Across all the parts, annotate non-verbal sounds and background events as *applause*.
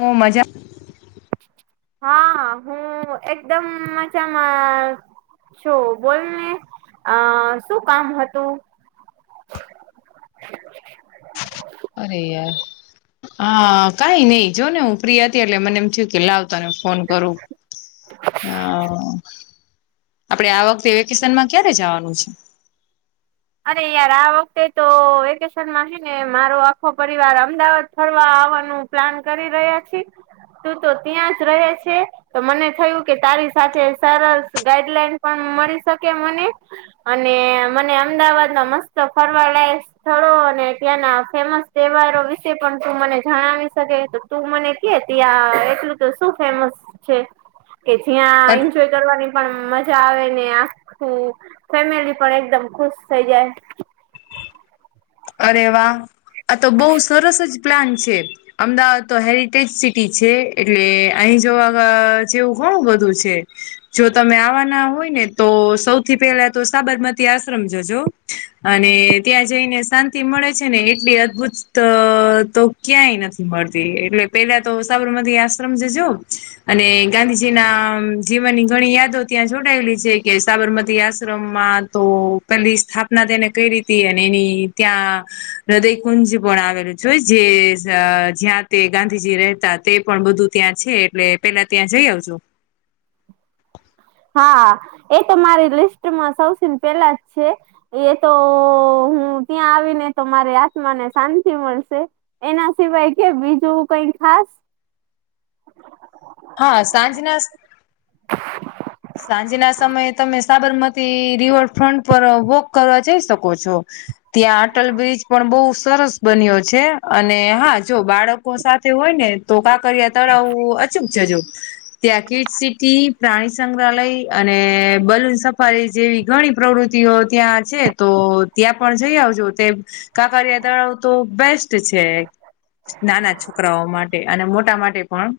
હું મજા હા હું એકદમ મજામા. છો બોલને અ શું કામ હતું. અરે યાર હા કઈ નહી જો ને હું ફ્રી હતી એટલે મને એમ થયું કે લાવ તને ફોન કરું અ આપડે આ વખતે વેકેશનમાં ક્યારે જાવાનું છે. અરે યાર આ વખતે તો વેકેશનમાં છે ને મારો આખો પરિવાર અમદાવાદ ફરવા આવવાનું પ્લાન કરી રહ્યા છે તું તો ત્યાં જ રહે છે. તો મને થયું કે તારી સાથે સરસ ગાઈડલાઈન પણ મળી શકે મને. અને મને અમદાવાદમાં મસ્ત ફરવા લાયક સ્થળો અને ત્યાંના ફેમસ તહેવારો વિશે પણ તું મને જણાવી શકે? તું મને કે ત્યાં એટલું તો શું ફેમસ છે કે જ્યાં એન્જોય કરવાની પણ મજા આવે ને આખું ફેમિલી પણ એકદમ ખુશ થઈ જાય. અરે વાહ! આ તો બહુ સરસ જ પ્લાન છે. અમદાવાદ તો હેરિટેજ સિટી છે એટલે અહીં જોવા વા જેવું ઘણું બધું છે. જો તમે આવાના હોય ને, તો સૌથી પહેલા તો સાબરમતી આશ્રમ જજો. અને ત્યાં જઈને શાંત મળે છે ને એટલી અદ્દભુત તો ક્યાંય નથી મળતી, એટલે પેલા તો સાબરમતી આશ્રમ જજો, અને ગાંધીજીના જીવનની ઘણી યાદો ત્યાં જોડાયેલી છે કે સાબરમતી આશ્રમમાં તો પેલી સ્થાપના તેને કરી હતી અને એની ત્યા હૃદય કુંજ પણ આવેલું જોય જે જ જ્યાં તે ગાંધીજી રહેતા તે પણ બધું ત્યા છે એટલે પેલા ત્યાં જઈ આવજો. હા, એ તો મારી લિસ્ટમાં સૌથી પેલા જ છે. એ તો હું ત્યાં આવીને તો મારી આત્મા ને શાંતિ મળશે. એના સિવાય કે, બીજું કઈ ખાસ? હા, સાંજના સ સાંજના સમયે તમે સાબરમતી રિવરફ્રન્ટ પર વોક કરવા જઈ શકો છો. ત્યા અટલ બ્રિજ પણ બહુ સરસ બન્યો છે. અને હા, જો બાળકો સાથે હોય ને તો કા કાંકરીયા તળાવ અચૂક જજો. ત્યાં કિડ સિટી, પ્રાણી સંગ્રહાલય અને બલૂન સફારી જેવી ઘણી પ્રવૃત્તિઓ ત્યાં છે તો ત્યાં પણ જઈ આવજો તેમ કાંકરીયા તળાવ તો બેસ્ટ છે. નાના છોકરાઓ માટે અને મોટા માટે પણ.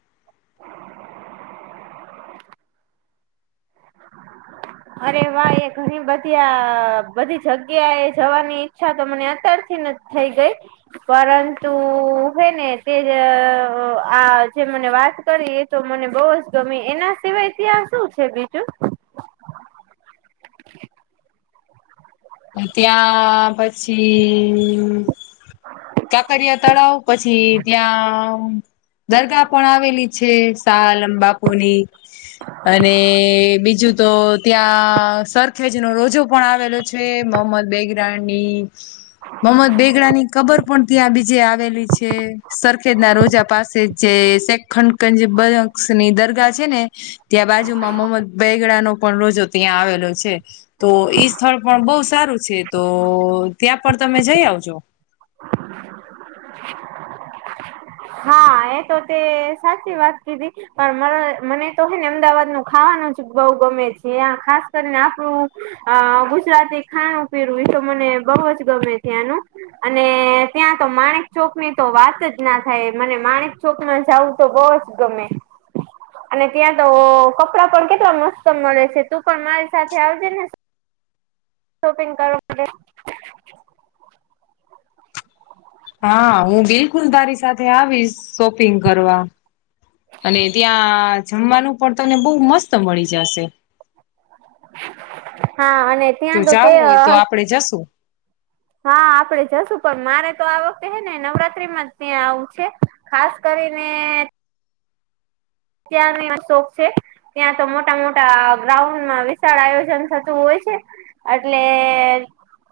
અરે વા! એ ઘણી બધી આ બધી જગ્યા એ જવાની ઈચ્છા તો મને અત્યારથી ન જ થઈ ગઈ. પરંતુ હે ને તે આ જે મને વાત કરી. તો મને બહુ જ ગમી. એના સિવાય ત્યાં શું છે બીજું? *inaudible* ત્યાં પછી કાંકરીયા તળાવ પછી ત્યાં દરગાહ પણ આવેલી છે, શાહ આલમ બાપુની. અને બીજું તો ત્યાં સરખેજનો રોજો પણ આવેલો છે, મહમદ બેગડાની મહમદ બેગડાની કબર પણ ત્યાં બીજે આવેલી છે, સરખેજના રોજા પાસે જે સેક ખંડ ગંજબક્ષની દરગાહ છે ને, ત્યાં બાજુમાં મહમદ બેગડા નો પણ રોજો ત્યાં આવેલો છે, તો ઈ સ્થળ પણ બહુ સારું છે તો ત્યાં પણ તમે જઈ આવજો. હા એતો તે સાચી વાત કીધી. પણ મને તો હે ને અમદાવાદ નું ખાવાનું જ બહુ ગમે છે ખાસ કરીને આપણું અ ગુજરાતી ખાણું પીણું એતો મને બહુ જ ગમે ત્યાંનુ. અને ત્યાં તો માણેક ચોકની તો વાત જ ના થાય મને માણેક ચોકમાં જવું તો બહુ જ ગમે. અને ત્યાં તો કપડા પણ કેટલા મસ્ત મળે છે તું પણ મારી સાથે આવજે ને. શોપિંગ કરવા માટે. હા હું બિલકુલ તારી સાથે આવીશ શોપિંગ કરવા. અને ત્યાં જમવાનું પણ તને બહુ મસ્ત મળી જાશે. હા અને તો ત્યાં તે જાવું હોય તો આપડે જશું. હા, આપડે જશું પણ મારે તો આ વખતે હે ને નવરાત્રીમા જ ત્યાં આવવું છે. ખાસ કરીને અત્યાંનો એ શોખ છે. ત્યાં તો મોટા મોટા ગ્રાઉન્ડમાં વિશાળ આયોજન થતું હોય છે. એટલે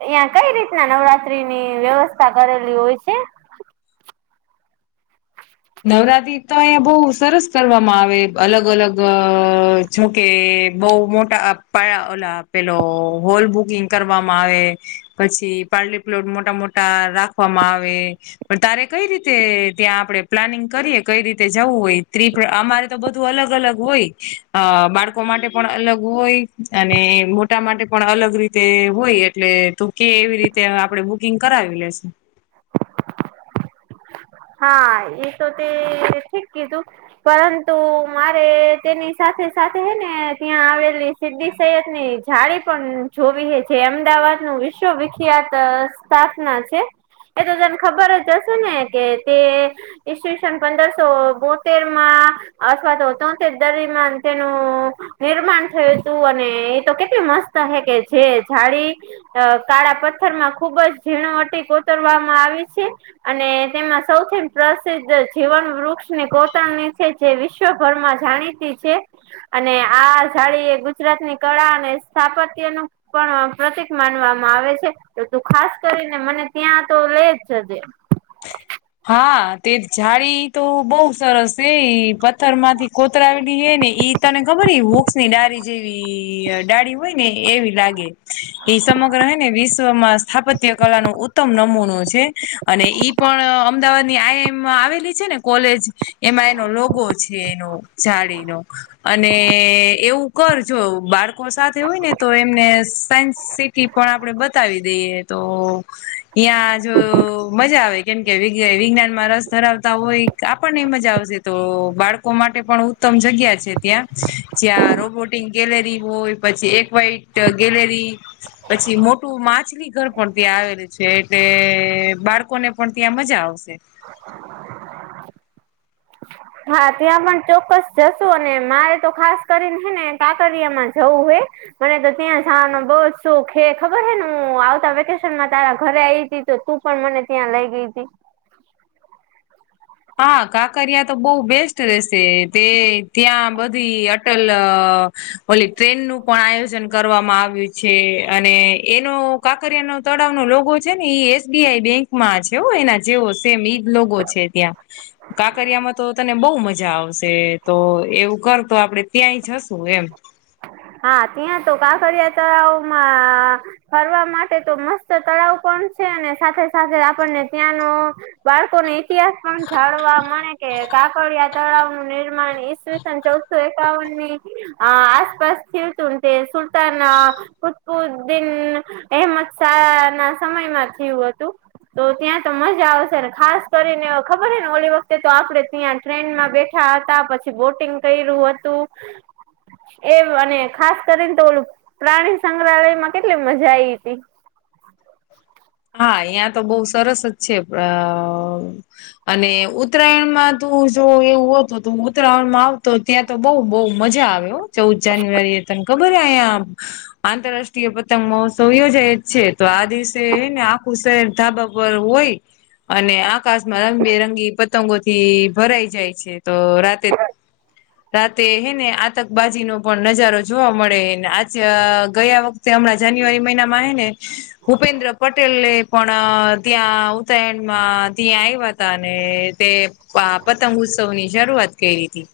અ્યાં કઈ રીતના નવરાત્રી ની વ્યવસ્થા કરેલી હોય છે? નવરાત્રી તો અહીયાયા બહ સરસ કરવામાં આવે અલગ અલગ જોકે બહ મોટા ઓલા પેલો હોલ બુકિંગ કરવામાં આવે. પછી પારલી પ્લોટ મોટા મોટા રાખવામાં આવે. પણ તારે કઈ રીતે ત્યાં આપડે પ્લાનિંગ કરીએ કઈ રીતે જવું હોય ટ્રીપ અમારે તો બધું અલગ અલગ હોય. અ બાળકો માટે પણ અલગ હોય અને મોટા માટે પણ અલગ રીતે હોય એટલે ત કે એવી રીતે આપડે બુકિંગ કરાવી લેસ. *inaudible* હા એ તો તે ઠીક કીધું. પરંતુ મારે તેની સાથે સાથે હે ને ત્યાં આવેલી સિદ્ધી સહત ની જાળી પણ જોવી હ જે અમદાવાદ નું વિશ્વવિખ્યાત સફ ના છે, એ તો તને ખબર જ હશે ને કે તે ઈસવીસન પંદરસો બોતેર માં અશવાતત તધારમાંં તેનું નિર્માણ થયું હતું અને એ તો કેટલી મસ્ત હે કે જે જાડી. અ કાળા પથ્થર માં ખુબ જ ઝીણવટી કોતરવામાં આવી છે, અને તેમાં સૌથી પ્રસિદ્ધ જીવન વૃક્ષની ગતાણની છે જે વિશ્વભરમાં જાણીતી છે. અને આ જાડી એ ગુજરાતની કળા અને સ્થાપત્ય નું પણ પ્રતિક માનવામાં આવે છે, તો તું ખાસ કરીને મને ત્યાં તો લે જજે. *inaudible* હા તે જાડી તો બહુ સરસ છે પથ્થર માંથી કોતરાવેલી હે ને ઈ તને ખબર વોક્ષ ની ડાળારી જેવી ડાળી હોય ને એવી લાગે. એ સમગ્ર હ ને વિશ્વમાં સ્થાપત્ય કલા ન ઉત્તમ નમૂનો છે, અને ઈ પણ અમદાવાદની આઈમમાં આવેલી છે ને કોલેજ, એમાં એનો લોગો છે એનો. જાડી ન, અને એવું કર જો, બાળકો સાથે હોય ને તો એમને સાયન્સ સિટી પણ આપણે બતાવી દઈએ. તો યાં જો મજા આવે. કેમ કે વિજ્ઞ *unintelligible* વિજ્ઞાન માં રસ ધરાવતા હોય, આપણને મજા આવશે તો બાળક કો માટે પણ ઉત્તમ જગ્યા છે ત્યાં. જ્યાં રોબોટિક ગેલેરી હોય, પછી એક વાઈટ ટ ગેલેરી પછી મોટું માછલી ઘર પણ ત્યાં આવેલું છે. એટલે બાળકોને પણ ત્યાં મજા આવે વશે. હા. ત્યાં પણ ચોક્કસ જશું. અને મારે તો ખાસ કરીન હે ને કાંકરિયામાં જવું હે. મને તો ત્યાં જાવાનો બહું શોખ હે, ખબર હે ને હું આવતા વેકેશન માં તારા ઘરે આઈવી તી તો તું પણ મને ત્યાં લઈ ગઈ તી. હા. કાંકરિયા તો બહુ બેસ્ટ રહેશે. તે ત્યાં બધી અટલ અહ ઓલી ટ્રેન નું પણ આયોજન કરવામાં આવ્યું છે અને એનો કાંકરિયા નો તળાવ નો લોગો છે ને ઈ એસ બી આઈ બેંક માં છે હો, એના જેવો સેમ ઈ જ લોગો છે ત્યાં. કાંકરિયામાં તો તને બહુ મજા આવશે. તો એવું કર તો આપડે ત્યાંય જશું એમ. હા. ત્યાં તો કાંકરિયા તળાવમાં ફરવા માટે તો મસ્ત તળાવ પણ છે. અને સાથે-સાથે આપણને ત્યાંનો બાળકોને ઇતિહાસ પણ જાણવા મળે, કે કાંકરિયા તળાવ નું નિર્માણ ઈસવીસન ચૌદસો એકાવન ની આસપાસ થયું તું ને તે સુલતાન અહ કુત્બુદીન અહેમદશાહ ના સમયમાં થયું હતું. તો ત્યાં તો મજા આવશે. ખાસ કરીને ખબર હે ને ઓલી વખતે તો આપણે ત્યાં ટ્રેનમાં બેઠા હતા પછી, બોટિંગ કઈરું હતું એ અને ખાસ કરીન તો ઓલું પ્રાણી સંગ્રહાલય માં કેટલી મજા આઈવી તી. હા યા તો બહુ સરસ જ છે. અહ અને ઉત્તરાયણમાં તું જો એવું હોત તો ઉત્તરાયણમાં આવતો ત્યાં તો બઉ-બઉ મજા આવે હો, ચૌદ જાન્યુઆરીએ *unintelligible* ખબર હે અહીયાં આંતરરાષ્ટ્રીય પતંગ મહોત્સવ યોજાઈ જ છે. તો આ દિવસે ને આખું શહેર ધાબા પર હોય. અને આકાશમાં રંગબેરંગી પતંગોથી ભરાઈ જાય છે. તો રાતે રાતે હે ને આતકબાજી નો પણ નજારો જોવા મળે, ને *unintelligible* ગયા વખ તે હમણાં જાન્યુઆરી મહિનામાં હે ને ભૂપેન્દ્ર પટેલે પણ ત્યાં ઉત્તરાયણ માં ત્યાં આવ્યા હતા, ને તે પા પતંગ ઉત્સવ ની શરૂઆત કઈરી તી.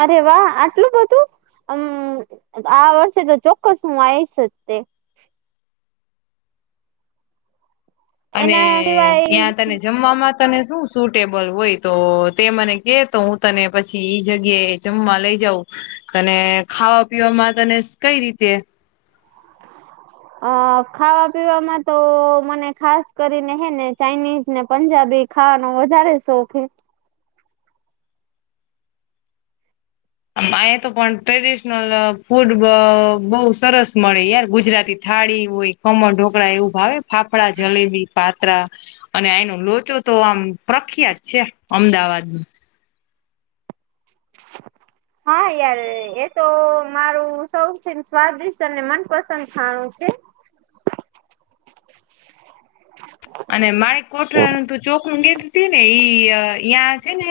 અરે વાહ! આટલું બધું. અમ્મ આ વર્ષે તો ચોક્કસ હું આઈશ જ તે. અને એના સિવાય યાં તને જમવામાં તને શું સુટેબલ હોય? તો તે મને કે તો હું તને પછી ઈ જગ્યાએ જમવા લઈ જઉં. અને ખાવા પીવામાં તને કંઈ રીતે *inaudible* અહ ખાવા પીવામાં તો મને ખાસ કરીને હે ને ચાઈનીઝ ને પંજાબી ખાવાનું વધારે શોખ હે. અહિયાં તો પણ ટ્રેડિશનલ ફૂડ બ બહુ સરસ મળે યાર. ગુજરાતી થાળી હોય ખમણ ઢોકળા એવું ભાવે? ફાફડા, જલેબી, પાત્રા અને આઈનો લોચો તો આમ પ્રખ્યાત છે અમદાવાદનો. હા યાર એ તો મારું સૌથી સ્વાદિષ્ટ અને મનપસંદ ખાણું છે. અને મારે કોઠરા ન તો ચોકનું કેતી તી ને ઈ અહીંયા છે ને.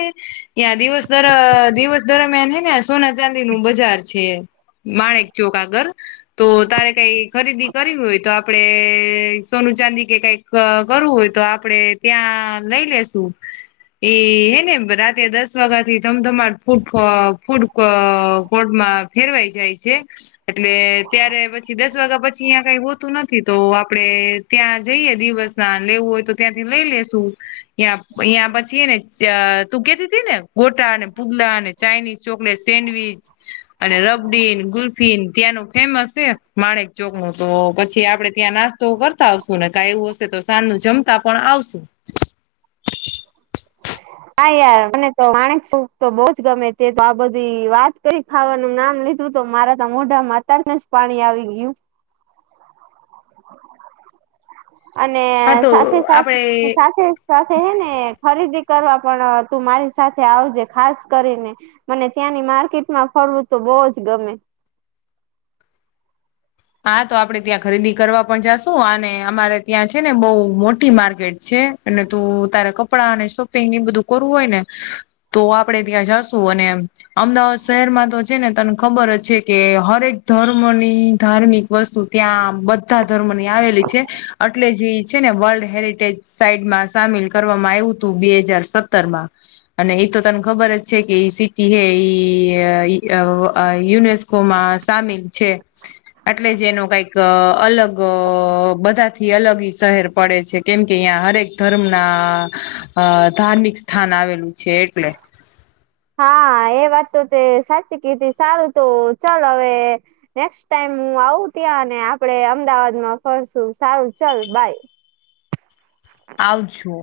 ઇયાં દિવસ દર દિવસ દરમિયાન હ ને સોના ચાંદીનું બજાર છે માણેક ચોક આગળ. તો તારે કઈ ખરીદી કરવી હોય તો આપડે સોનું ચાંદી કે કઈક ક કરવું હોય તો આપડે ત્યાં લઈ લેશું. એ હે ને રાતે દસ વાગ્યા થી ધમધ ફૂડ-ફૂડ અ કોર્ટમાં ફેરવાઈ જાય છે. એટલે ત્યારે પછી દસ વાગ્યા પછી અયાં કઈ હોતું નથી તો આપડે ત્યાં જઈએ દિવસ ના લેવું હોય તો ત્યાંથી લઈ લેેશું. યહાં યહાં પછી હેને તું કેતી હતી ને ગોટા અને પૂગલા અને ચાઇનીઝ, ચોકલેટ, સેન્ડવીચ. અને રબડીન, ગુલ્ફીન ત્યાંનું ફેમસ છે માણેક ચોકનું તો પછી આપડે ત્યાં નાસ્તા તો કરતા આવશું ને કા એવું હશે તો સાજ નું જમતા પણ આવશું. હા યાર મને તો માણકચોક તો બહુ જ ગમે તે આ બધી વાત કરી ખાવાનું નામ લીધું તો મારે તો મોઢામા અતારથી જ પાણી આવી ગયું. અને હા તો આપડે સાથે-સાથે-સાથે સાથે હે ને ખરીદી કરવા પણ તું મારી સાથે આવજે ખાસ કરીને. મને ત્યાંની માર્કેટમાં ફરવું તો બોહ જ ગમે. હા તો આપડે ત્યાં ખરીદી કરવા પણ જાશુ અને અમારે ત્યાં છે ને બહુ મોટી માર્કેટ છે. અને તું તારે કપડાં અને સોપિંગ એ બધું કરવું હોય ને તો આપણેે ત્યાં જાશું અને અમદાવાદ શહેરમાં તો છે ને તને ખબર જ છે કે હરેક ધર્મની ધાર્મિક વસ્તુ ત્યાં બધા ધર્મોની આવેલી છે એટલે જે છે ને વર્લ્ડ હેરિટેજ સાઈડમાં સામેલ કરવામાં આવ્યું તું બે હજાર સત્તરમાં અને એ તો તને ખબર જ છે કે સિટી હ યુનેસ કોમાં સામેલ છે. એટલે જે એનો કઈક અલગ અ બધા થી અલગ ઈ શહેર પડે છે. કેમ કે અહિયાં હરેક ધર્મના અ ધાર્મિક સ્થાન આવેલું છે એટલે. હા એ વાત તો તે સાચી કીધી સારું તો ચલ હવે નેક્સ્ટ ટાઈમ હું આવું ત્યાં અને આપડે અમદાવાદમાં ફરશું સારું ચાલ બાય. આવજો.